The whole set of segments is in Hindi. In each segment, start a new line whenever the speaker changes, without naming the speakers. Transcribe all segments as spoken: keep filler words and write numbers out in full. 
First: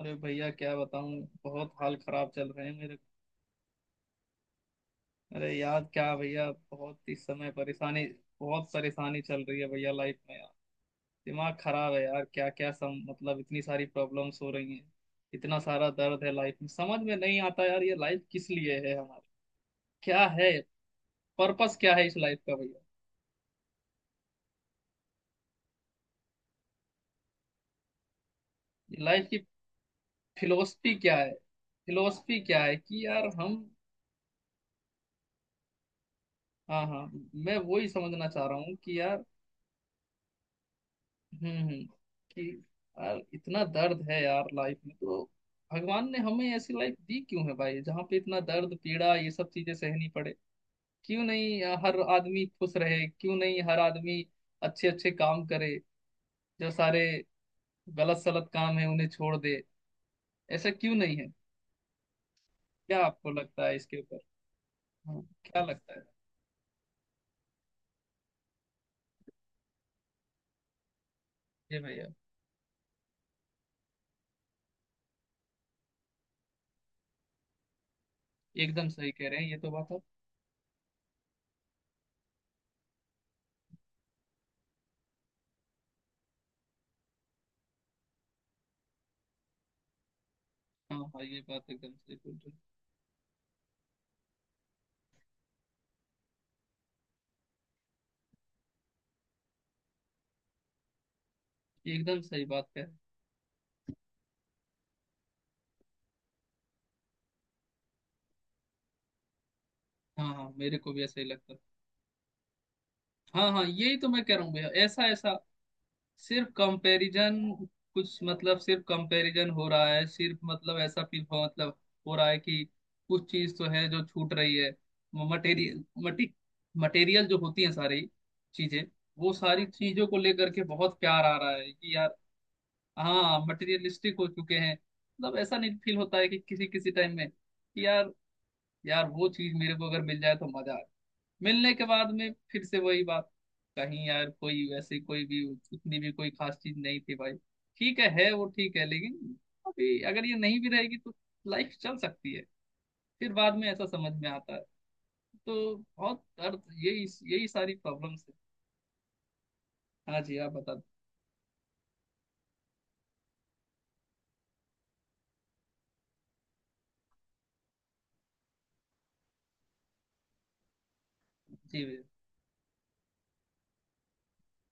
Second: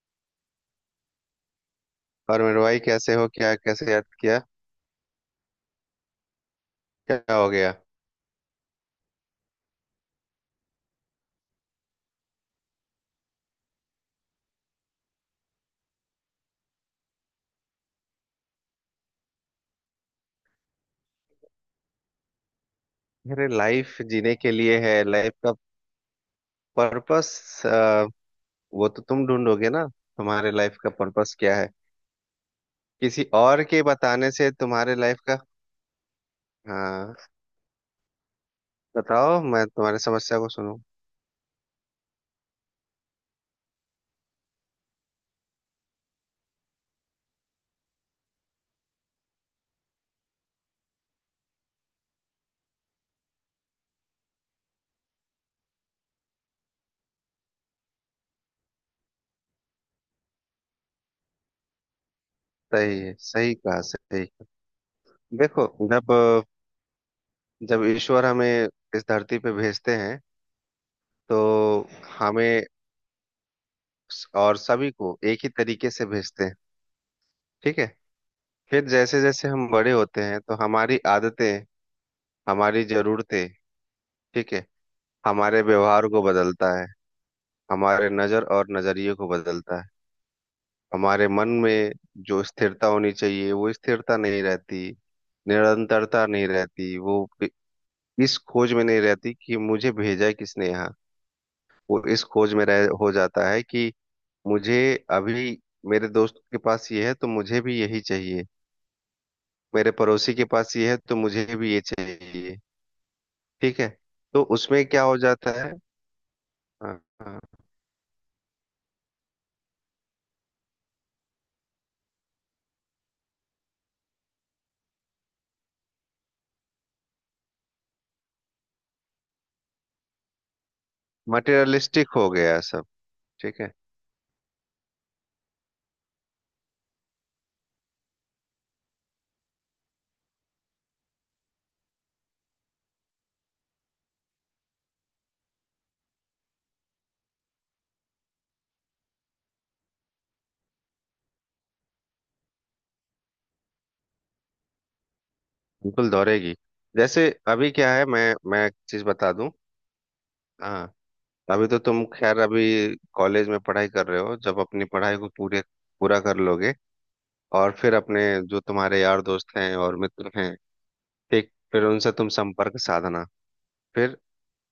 अरे भैया क्या बताऊं, बहुत हाल खराब
और
चल
मेरे
रहे हैं
भाई
मेरे।
कैसे हो? क्या, कैसे याद किया?
अरे यार क्या भैया, बहुत इस
क्या हो
समय
गया?
परेशानी। बहुत परेशानी चल रही है भैया लाइफ में यार। दिमाग खराब है यार। क्या क्या सम मतलब इतनी सारी प्रॉब्लम्स हो रही हैं। इतना सारा दर्द है लाइफ में, समझ में नहीं आता यार ये लाइफ किस लिए है हमारी। क्या है? पर्पस क्या है इस लाइफ का भैया?
अरे, लाइफ जीने के लिए है। लाइफ का पर्पस वो तो
ये लाइफ
तुम
की
ढूंढोगे ना, तुम्हारे लाइफ का
फिलोसफी क्या है
पर्पस क्या है।
फिलोसफी क्या है कि
किसी
यार हम।
और के बताने से तुम्हारे लाइफ का...
हाँ हाँ,
हाँ,
मैं वही समझना चाह रहा हूँ कि यार
बताओ मैं तुम्हारी समस्या को सुनूं।
हम्म हम्म, कि यार इतना दर्द है यार लाइफ में तो। भगवान ने हमें ऐसी लाइफ दी क्यों है भाई, जहाँ पे इतना दर्द, पीड़ा, ये सब चीजें सहनी पड़े? क्यों नहीं अ, हर आदमी खुश रहे, क्यों नहीं हर आदमी अच्छे अच्छे काम करे, जो सारे गलत सलत काम है उन्हें छोड़ दे? ऐसा क्यों नहीं है? क्या
सही है,
आपको
सही
लगता है
कहा,
इसके ऊपर?
सही कहा।
हाँ क्या
देखो,
लगता है?
जब जब ईश्वर हमें इस धरती पे भेजते हैं,
ये
तो
भैया
हमें और सभी को एक ही तरीके से भेजते हैं। ठीक है। फिर
एकदम सही
जैसे
कह रहे
जैसे
हैं, ये
हम
तो
बड़े
बात आप।
होते हैं, तो हमारी आदतें, हमारी जरूरतें, ठीक है, हमारे व्यवहार को बदलता है, हमारे नजर और नजरिए को बदलता है।
हाँ हाँ,
हमारे
ये
मन
बात एकदम
में
सही बोल
जो
रहे
स्थिरता होनी चाहिए वो स्थिरता नहीं रहती, निरंतरता नहीं रहती। वो इस खोज में नहीं रहती कि मुझे भेजा है किसने यहाँ।
हैं।
वो
एकदम
इस
सही
खोज में
बात कह रहे
रह
हैं।
हो जाता है कि मुझे अभी मेरे दोस्त के पास ये है तो मुझे भी यही चाहिए, मेरे
हाँ
पड़ोसी के
हाँ,
पास
मेरे
ये
को
है
भी
तो
ऐसा ही
मुझे
लगता है।
भी ये चाहिए।
हाँ हाँ,
ठीक है,
यही तो मैं कह
तो
रहा हूँ भैया,
उसमें क्या
ऐसा
हो
ऐसा
जाता है?
सिर्फ कंपैरिजन। कुछ मतलब सिर्फ कंपैरिजन हो रहा है, सिर्फ मतलब ऐसा फील हो, मतलब हो रहा है कि कुछ चीज तो है जो छूट रही है। मटेरियल मटी मटेरियल जो होती है सारी चीजें, वो सारी चीजों को लेकर के बहुत प्यार आ रहा है कि
मटेरियलिस्टिक
यार।
हो गया सब।
हाँ,
ठीक है,
मटेरियलिस्टिक हो चुके हैं, मतलब ऐसा नहीं फील होता है कि किसी किसी टाइम में कि यार, यार वो चीज मेरे को अगर मिल जाए तो मजा आ, मिलने के बाद में फिर से वही बात। कहीं यार, कोई वैसे कोई भी उतनी भी कोई खास चीज नहीं थी भाई। ठीक है, है वो ठीक है लेकिन अभी अगर ये नहीं भी रहेगी तो लाइफ चल सकती है। फिर बाद में ऐसा समझ में आता है, तो
बिल्कुल
बहुत
दौड़ेगी।
अर्थ यही।
जैसे
यही
अभी
सारी
क्या है,
प्रॉब्लम्स
मैं मैं एक चीज बता दूं।
है। हाँ जी, आप बता।
हाँ, अभी तो तुम, खैर, अभी कॉलेज में पढ़ाई कर रहे हो। जब अपनी पढ़ाई को पूरे पूरा कर लोगे, और फिर अपने जो तुम्हारे यार दोस्त हैं और मित्र हैं, ठीक, फिर
जी भैया।
उनसे तुम संपर्क साधना। फिर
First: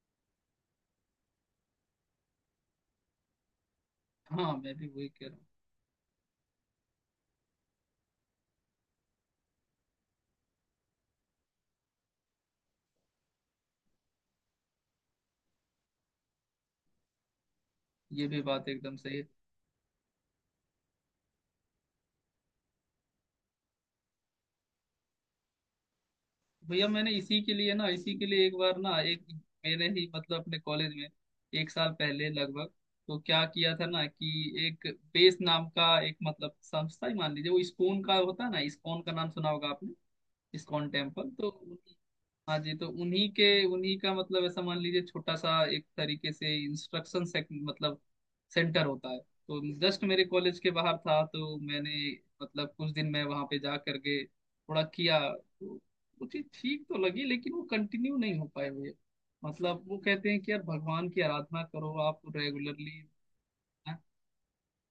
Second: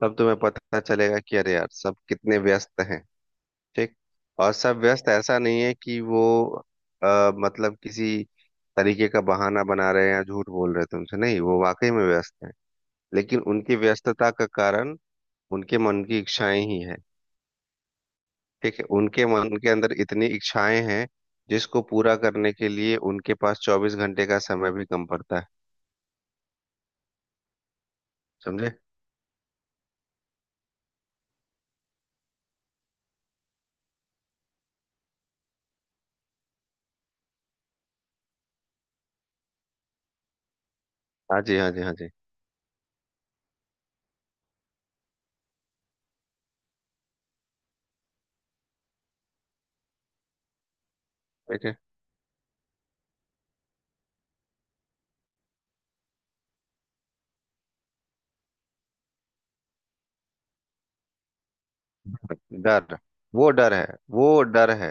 तब तुम्हें पता चलेगा कि अरे यार सब कितने व्यस्त हैं। ठीक। और
हाँ, मैं
सब
भी वही
व्यस्त,
कह रहा
ऐसा
हूँ।
नहीं है कि वो आ, मतलब किसी तरीके का बहाना बना रहे हैं या झूठ बोल रहे हैं तुमसे, नहीं, वो वाकई में व्यस्त हैं। लेकिन उनकी व्यस्तता का कारण उनके मन की इच्छाएं ही हैं।
ये भी बात
ठीक है,
एकदम सही
उनके
है।
मन के अंदर इतनी इच्छाएं हैं जिसको पूरा करने के लिए उनके पास चौबीस घंटे का समय भी कम पड़ता है।
भैया, मैंने इसी के लिए ना, इसी के लिए एक
समझे?
बार ना, एक मैंने ही मतलब अपने कॉलेज में एक साल पहले लगभग, तो क्या किया था ना कि एक बेस नाम का एक मतलब संस्था ही मान लीजिए, वो इस्कॉन का होता है ना। इस्कॉन का नाम सुना होगा आपने, इस्कॉन टेम्पल
हाँ
तो?
जी, हाँ जी, हाँ जी।
हाँ जी, तो उन्हीं के, उन्हीं का मतलब ऐसा मान लीजिए छोटा सा एक तरीके से इंस्ट्रक्शन से, मतलब सेंटर होता है, तो जस्ट मेरे कॉलेज के बाहर था, तो
ठीक है।
मैंने मतलब कुछ दिन मैं वहां पे जा करके थोड़ा किया, तो मुझे ठीक तो लगी लेकिन वो कंटिन्यू नहीं हो पाए हुए। मतलब वो कहते हैं कि यार भगवान की आराधना करो आप
डर,
रेगुलरली।
वो डर है, वो डर है,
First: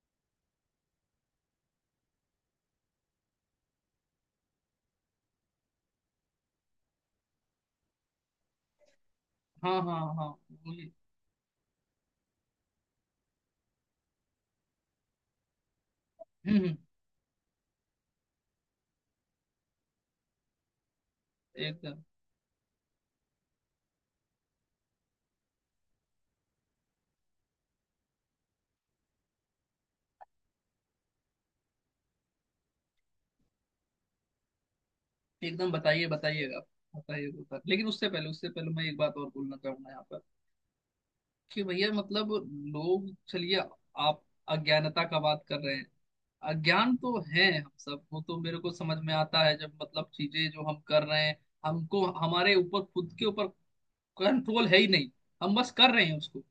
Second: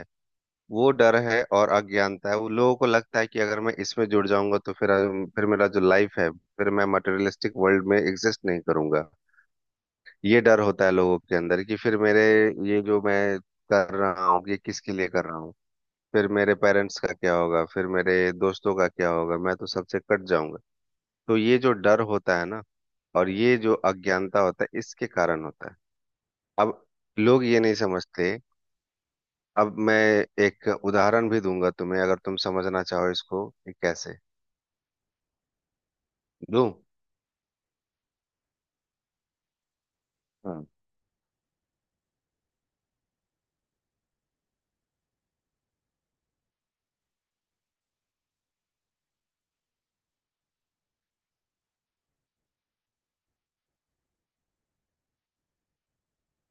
वो डर है, और अज्ञानता है। वो, लोगों को लगता है कि अगर मैं इसमें जुड़ जाऊंगा तो फिर फिर मेरा जो लाइफ है, फिर मैं मटेरियलिस्टिक वर्ल्ड में एग्जिस्ट नहीं करूंगा।
हाँ हाँ हाँ,
ये डर होता है
वही।
लोगों के अंदर कि फिर मेरे, ये जो मैं कर रहा हूँ ये किसके लिए कर रहा हूँ, फिर मेरे
हम्म, हम्म,
पेरेंट्स का क्या होगा, फिर मेरे दोस्तों का क्या होगा, मैं तो सबसे कट जाऊंगा। तो ये जो डर
एकदम
होता है ना, और ये जो अज्ञानता होता है, इसके कारण होता है। अब लोग ये नहीं समझते। अब मैं एक उदाहरण भी दूंगा तुम्हें, अगर तुम समझना चाहो इसको कि कैसे
एकदम, बताइए बताइए आप।
दूं।
बताइए बताइए, लेकिन उससे पहले, उससे पहले मैं एक बात और बोलना चाहूंगा यहाँ पर
हाँ
कि भैया, मतलब लोग चलिए आप अज्ञानता का बात कर रहे हैं, अज्ञान तो है हम सब, वो तो मेरे को समझ में आता है। जब मतलब चीजें जो हम कर रहे हैं, हमको हमारे ऊपर, खुद के ऊपर कंट्रोल है ही नहीं, हम बस कर रहे हैं उसको।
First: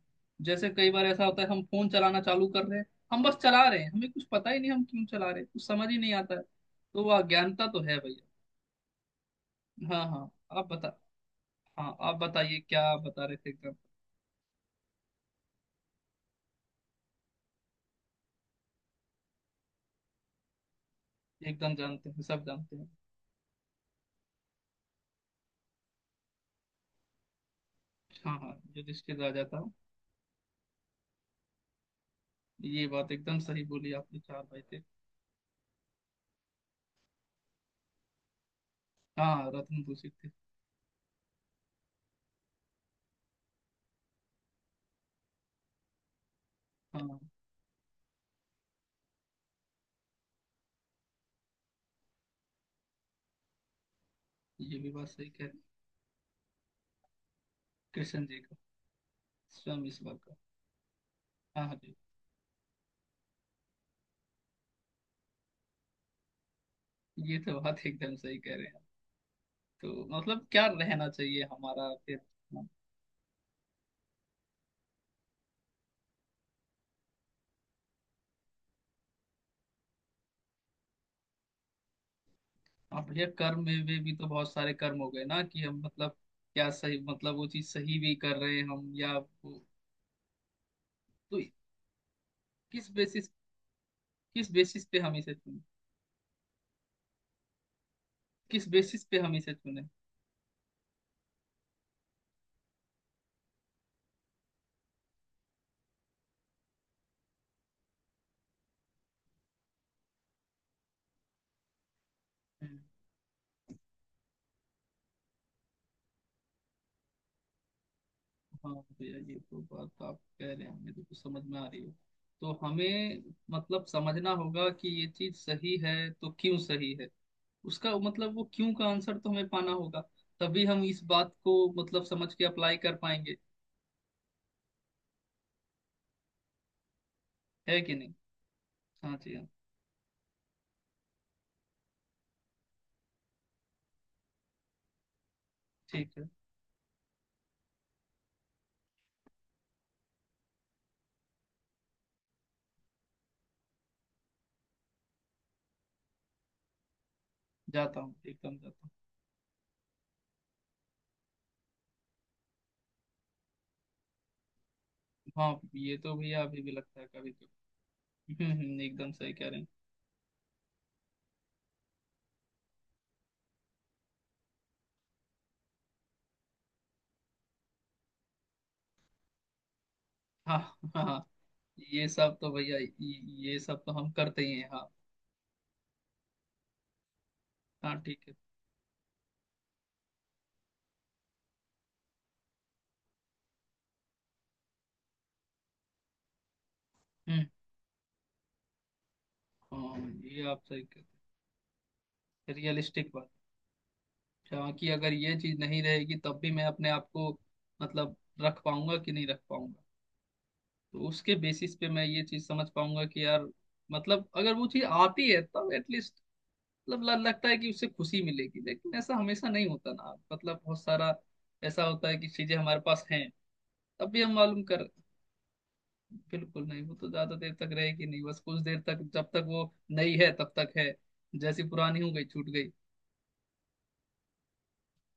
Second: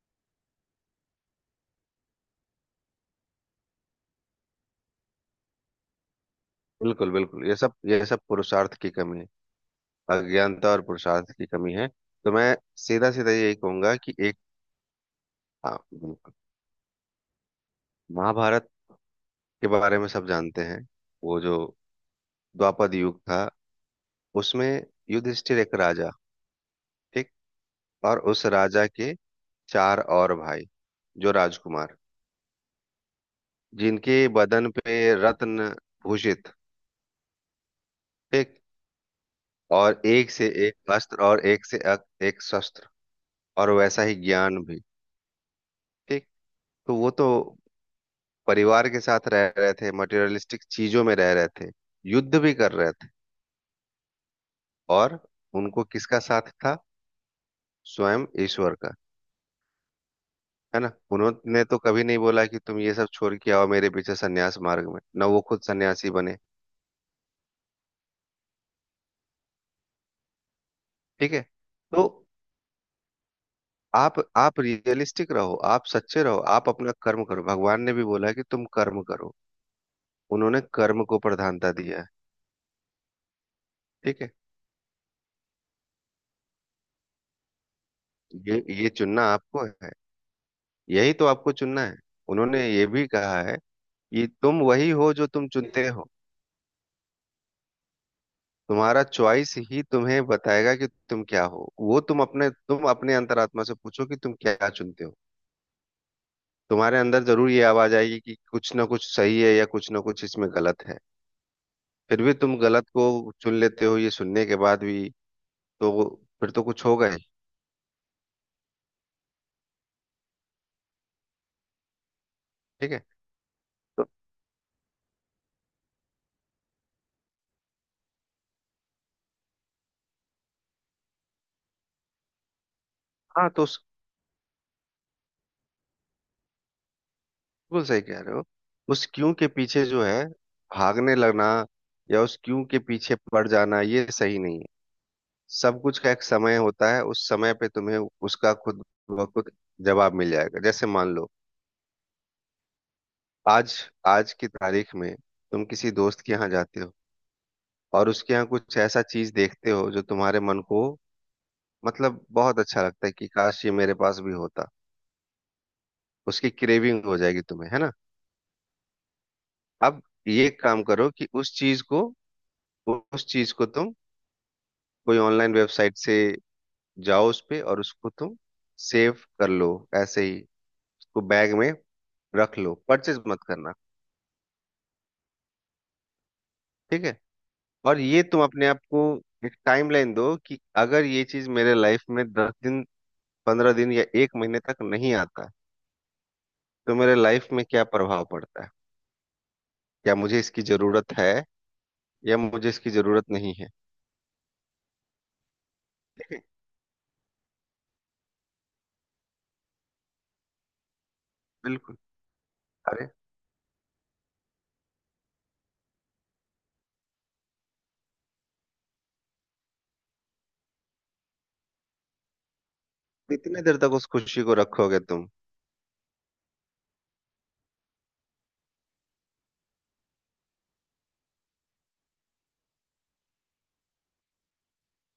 जैसे कई बार ऐसा होता है, हम फोन चलाना चालू कर रहे हैं, हम बस चला रहे हैं, हमें कुछ पता ही नहीं हम क्यों चला रहे हैं, कुछ समझ ही नहीं आता है। तो वो
बिल्कुल, बिल्कुल, ये
अज्ञानता
सब,
तो है
ये सब
भैया।
पुरुषार्थ की कमी है।
हाँ हाँ, आप
अज्ञानता और
बता।
पुरुषार्थ की कमी है।
हाँ, आप
तो मैं
बताइए, क्या आप
सीधा
बता
सीधा
रहे थे
यही
एकदम,
कहूंगा कि एक, हाँ बिल्कुल, महाभारत के बारे में सब जानते हैं। वो जो
एकदम जानते हैं, सब जानते हैं।
द्वापर युग था, उसमें युधिष्ठिर एक राजा, ठीक, और
हाँ
उस
हाँ,
राजा के
युधिष्ठिर राजा था।
चार और भाई जो राजकुमार,
ये बात एकदम सही बोली
जिनके
आपने, चार भाई
बदन
थे।
पे रत्न भूषित, ठीक,
हाँ, रत्न
और
दूषित थे।
एक से एक अस्त्र और एक से अक- एक शस्त्र, और वैसा ही ज्ञान भी। ठीक। तो
हाँ
वो
हाँ,
तो परिवार के साथ रह रहे थे, मटेरियलिस्टिक चीजों में रह रहे थे, युद्ध भी कर रहे थे,
ये भी बात
और
सही कह रहे हैं।
उनको किसका साथ था?
कृष्ण
स्वयं
जी का,
ईश्वर का।
स्वयं ईश्वर का।
है ना, उन्होंने
हाँ हाँ
तो
जी,
कभी नहीं बोला कि तुम ये सब छोड़ के आओ मेरे पीछे सन्यास मार्ग में, ना वो खुद सन्यासी बने।
ये तो बात एकदम सही कह रहे हैं आप। तो मतलब क्या रहना
ठीक है,
चाहिए हमारा
तो
फिर?
आप आप रियलिस्टिक रहो, आप सच्चे रहो, आप अपना कर्म करो। भगवान ने भी बोला है कि तुम कर्म करो, उन्होंने कर्म को प्रधानता दिया है।
आप भैया कर्म में में भी
ठीक
तो
है।
बहुत सारे कर्म हो गए ना कि हम मतलब, क्या सही मतलब वो चीज सही भी कर
ये
रहे हैं
ये
हम या
चुनना
वो?
आपको है, यही तो
तो
आपको चुनना है। उन्होंने ये
किस
भी
बेसिस,
कहा है कि
किस
तुम
बेसिस
वही
पे
हो
हम
जो
इसे
तुम
चुने,
चुनते हो।
किस
तुम्हारा
बेसिस पे हम इसे
चॉइस ही
चुने?
तुम्हें बताएगा कि तुम क्या हो। वो तुम अपने, तुम अपने अंतरात्मा से पूछो कि तुम क्या चुनते हो। तुम्हारे अंदर जरूर ये आवाज आएगी कि कुछ ना कुछ सही है या कुछ ना कुछ इसमें गलत है। फिर भी तुम गलत को चुन लेते हो ये सुनने के बाद भी। तो फिर तो कुछ होगा ही।
हाँ भैया, ये तो बात आप कह रहे हैं हमें देखो समझ में आ रही है। तो
ठीक है।
हमें मतलब
तो
समझना होगा कि ये चीज सही है तो क्यों सही है, उसका मतलब वो क्यों का आंसर तो हमें पाना होगा, तभी हम इस बात को मतलब समझ के अप्लाई कर पाएंगे,
हाँ, तो उस,
है
बिल्कुल
कि
सही
नहीं?
कह रहे हो। उस
हाँ
क्यों
जी, हाँ।
के पीछे जो है, भागने लगना, या उस क्यों के पीछे पड़ जाना ये सही नहीं है। सब कुछ का
ठीक
एक
है।
समय होता है, उस समय पे तुम्हें उसका खुद ब खुद जवाब मिल जाएगा। जैसे मान लो, आज, आज की तारीख में तुम किसी दोस्त के यहाँ जाते हो,
जाता
और
हूँ,
उसके यहाँ
एकदम
कुछ
जाता हूँ।
ऐसा चीज देखते हो जो तुम्हारे मन को, मतलब बहुत अच्छा लगता है, कि काश ये मेरे पास भी होता।
हाँ ये तो भैया
उसकी
अभी भी लगता
क्रेविंग
है
हो
कभी
जाएगी
कभी।
तुम्हें, है ना।
हम्म हम्म, हम्म, एकदम सही कह रहे हैं।
अब ये काम करो कि उस चीज को, उस चीज को तुम कोई ऑनलाइन वेबसाइट से, जाओ उस पे और उसको तुम सेव कर लो, ऐसे ही
हाँ हाँ
उसको
हाँ,
बैग में
ये सब तो
रख लो,
भैया
परचेज
ये
मत
ये
करना।
सब तो हम करते ही हैं हाँ।
ठीक है।
हाँ,
और ये
ठीक है।
तुम अपने आप को एक टाइमलाइन दो कि अगर ये चीज मेरे लाइफ में दस दिन, पंद्रह दिन या एक महीने तक नहीं आता है, तो मेरे
हम्म।
लाइफ में क्या प्रभाव पड़ता है,
हाँ,
क्या मुझे
ये आप
इसकी
सही कह,
जरूरत है या मुझे इसकी
रियलिस्टिक बात,
जरूरत नहीं है।
जहाँ कि अगर ये चीज नहीं रहेगी
ठीक
तब
है,
भी मैं अपने आप को मतलब रख पाऊंगा कि नहीं रख पाऊंगा। तो उसके बेसिस पे
बिल्कुल।
मैं ये चीज समझ पाऊंगा
अरे,
कि यार मतलब अगर वो चीज आती है तब एटलीस्ट, मतलब ल- लगता है कि उससे खुशी मिलेगी, लेकिन ऐसा हमेशा नहीं होता ना। मतलब बहुत सारा ऐसा होता है कि चीजें हमारे पास हैं,
कितने देर तक उस
तब भी हम
खुशी को
मालूम कर,
रखोगे तुम।
बिल्कुल नहीं, वो तो ज्यादा देर तक रहेगी नहीं, बस कुछ देर तक जब तक वो नई है तब तक है, जैसी पुरानी हो गई, छूट गई।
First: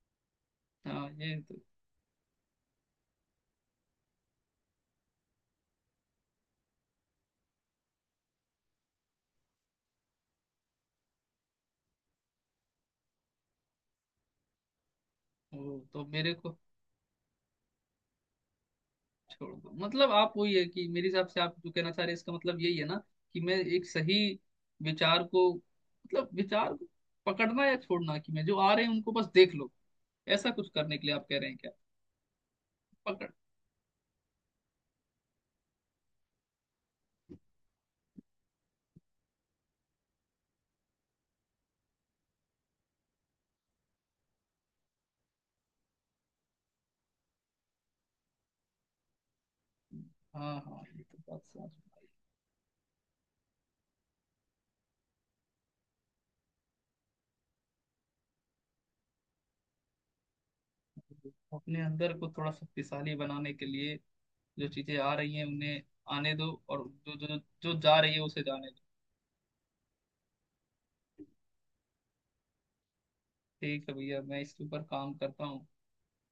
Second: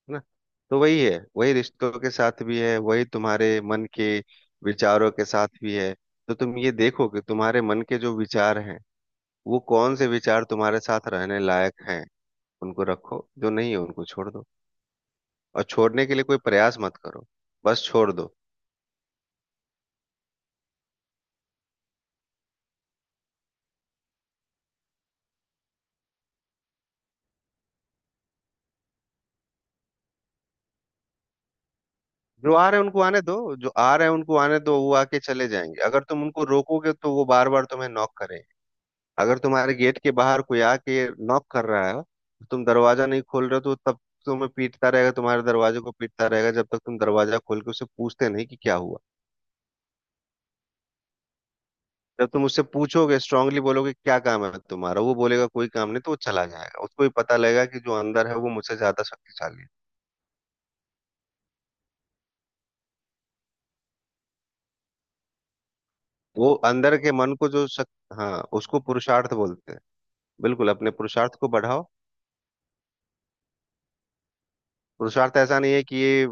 है ना। तो वही
हाँ
है,
ये
वही
तो,
रिश्तों के साथ भी है, वही तुम्हारे मन के विचारों के साथ भी है। तो तुम ये देखो कि तुम्हारे मन के जो विचार हैं, वो कौन से विचार तुम्हारे साथ रहने लायक हैं, उनको रखो, जो नहीं है उनको छोड़ दो। और
ओ, तो
छोड़ने के लिए
मेरे
कोई
को
प्रयास मत करो, बस छोड़ दो।
छोड़ दो, मतलब आप वही है कि मेरे हिसाब से आप जो कहना चाह रहे हैं इसका मतलब यही है ना, कि मैं एक सही विचार को, मतलब विचार को पकड़ना या छोड़ना, कि मैं जो आ रहे हैं उनको बस देख लो, ऐसा कुछ करने के लिए आप कह रहे हैं क्या?
जो आ रहे हैं उनको आने
पकड़।
दो, जो आ रहे हैं उनको आने दो, वो आके चले जाएंगे। अगर तुम उनको रोकोगे, तो वो बार बार तुम्हें नॉक करेंगे। अगर तुम्हारे गेट के बाहर कोई आके नॉक कर रहा है, तुम दरवाजा नहीं खोल रहे हो, तो वो तब तुम्हें पीटता रहेगा, तुम्हारे दरवाजे को पीटता रहेगा, जब तक तुम दरवाजा खोल के उससे पूछते नहीं कि क्या हुआ।
हाँ हाँ, ये तो बात समझ में
जब तुम उससे पूछोगे, स्ट्रांगली बोलोगे क्या काम है तुम्हारा, वो बोलेगा कोई काम नहीं, तो वो चला जाएगा, उसको भी पता लगेगा कि जो अंदर है वो मुझसे ज्यादा शक्तिशाली है।
आई। अपने अंदर को थोड़ा शक्तिशाली बनाने के लिए जो चीजें आ रही हैं उन्हें आने दो,
वो
और
अंदर के
जो
मन
जो
को जो
जो
शक...
जा रही है
हाँ,
उसे जाने
उसको
दो।
पुरुषार्थ बोलते हैं। बिल्कुल, अपने पुरुषार्थ को बढ़ाओ।
ठीक है भैया, मैं इसके ऊपर काम
पुरुषार्थ
करता
ऐसा
हूँ।
नहीं है कि ये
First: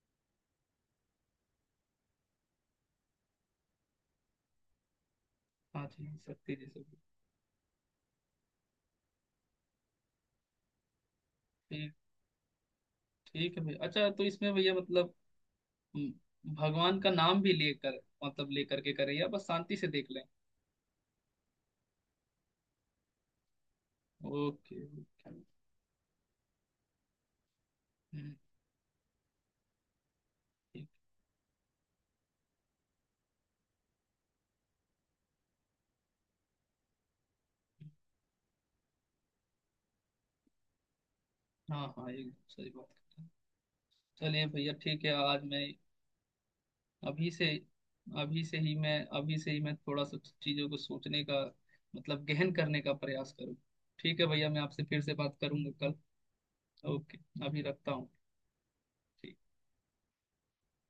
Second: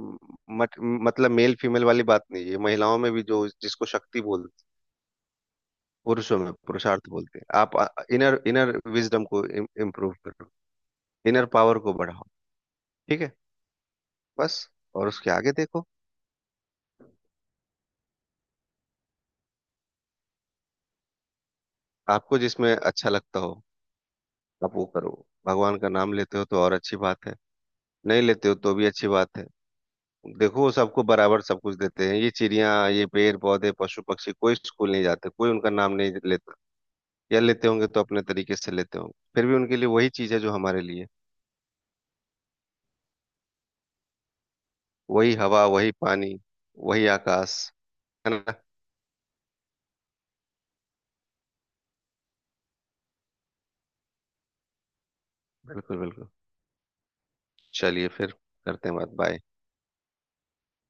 मत, मतलब मेल फीमेल वाली बात नहीं है ये, महिलाओं में भी जो जिसको शक्ति बोलते हैं,
हाँ जी,
पुरुषों में
शक्ति जैसे।
पुरुषार्थ बोलते हैं। आप इनर इनर विजडम को इम्प्रूव करो, इनर पावर को
ठीक।
बढ़ाओ। ठीक है,
ठीक है भैया, अच्छा तो इसमें
बस,
भैया
और
मतलब
उसके आगे देखो,
हम्म, भगवान का नाम भी लेकर, मतलब लेकर के करें या बस शांति से देख लें?
आपको जिसमें अच्छा लगता हो आप
ओके
वो करो।
ओके।
भगवान का नाम लेते हो तो और अच्छी बात है, नहीं
हम्म।
लेते हो तो भी अच्छी बात है। देखो, वो
ठीक।
सबको बराबर सब कुछ देते हैं, ये चिड़िया, ये पेड़ पौधे, पशु पक्षी, कोई स्कूल नहीं जाते, कोई उनका नाम नहीं लेता, या लेते होंगे तो अपने तरीके से लेते होंगे। फिर भी उनके लिए वही चीज है जो हमारे लिए,
हाँ हाँ, एकदम सही बात कर रहे हैं। चलिए भैया ठीक है,
वही
आज
हवा,
मैं
वही पानी, वही
अभी से,
आकाश। है
अभी से
ना,
ही मैं अभी से ही मैं थोड़ा सा चीज़ों को सोचने का, मतलब गहन करने का प्रयास करूँ। ठीक है भैया, मैं आपसे फिर से बात करूंगा कल।
बिल्कुल बिल्कुल,
ओके। अभी रखता हूँ।
चलिए फिर करते हैं बात।
ठीक।
बाय।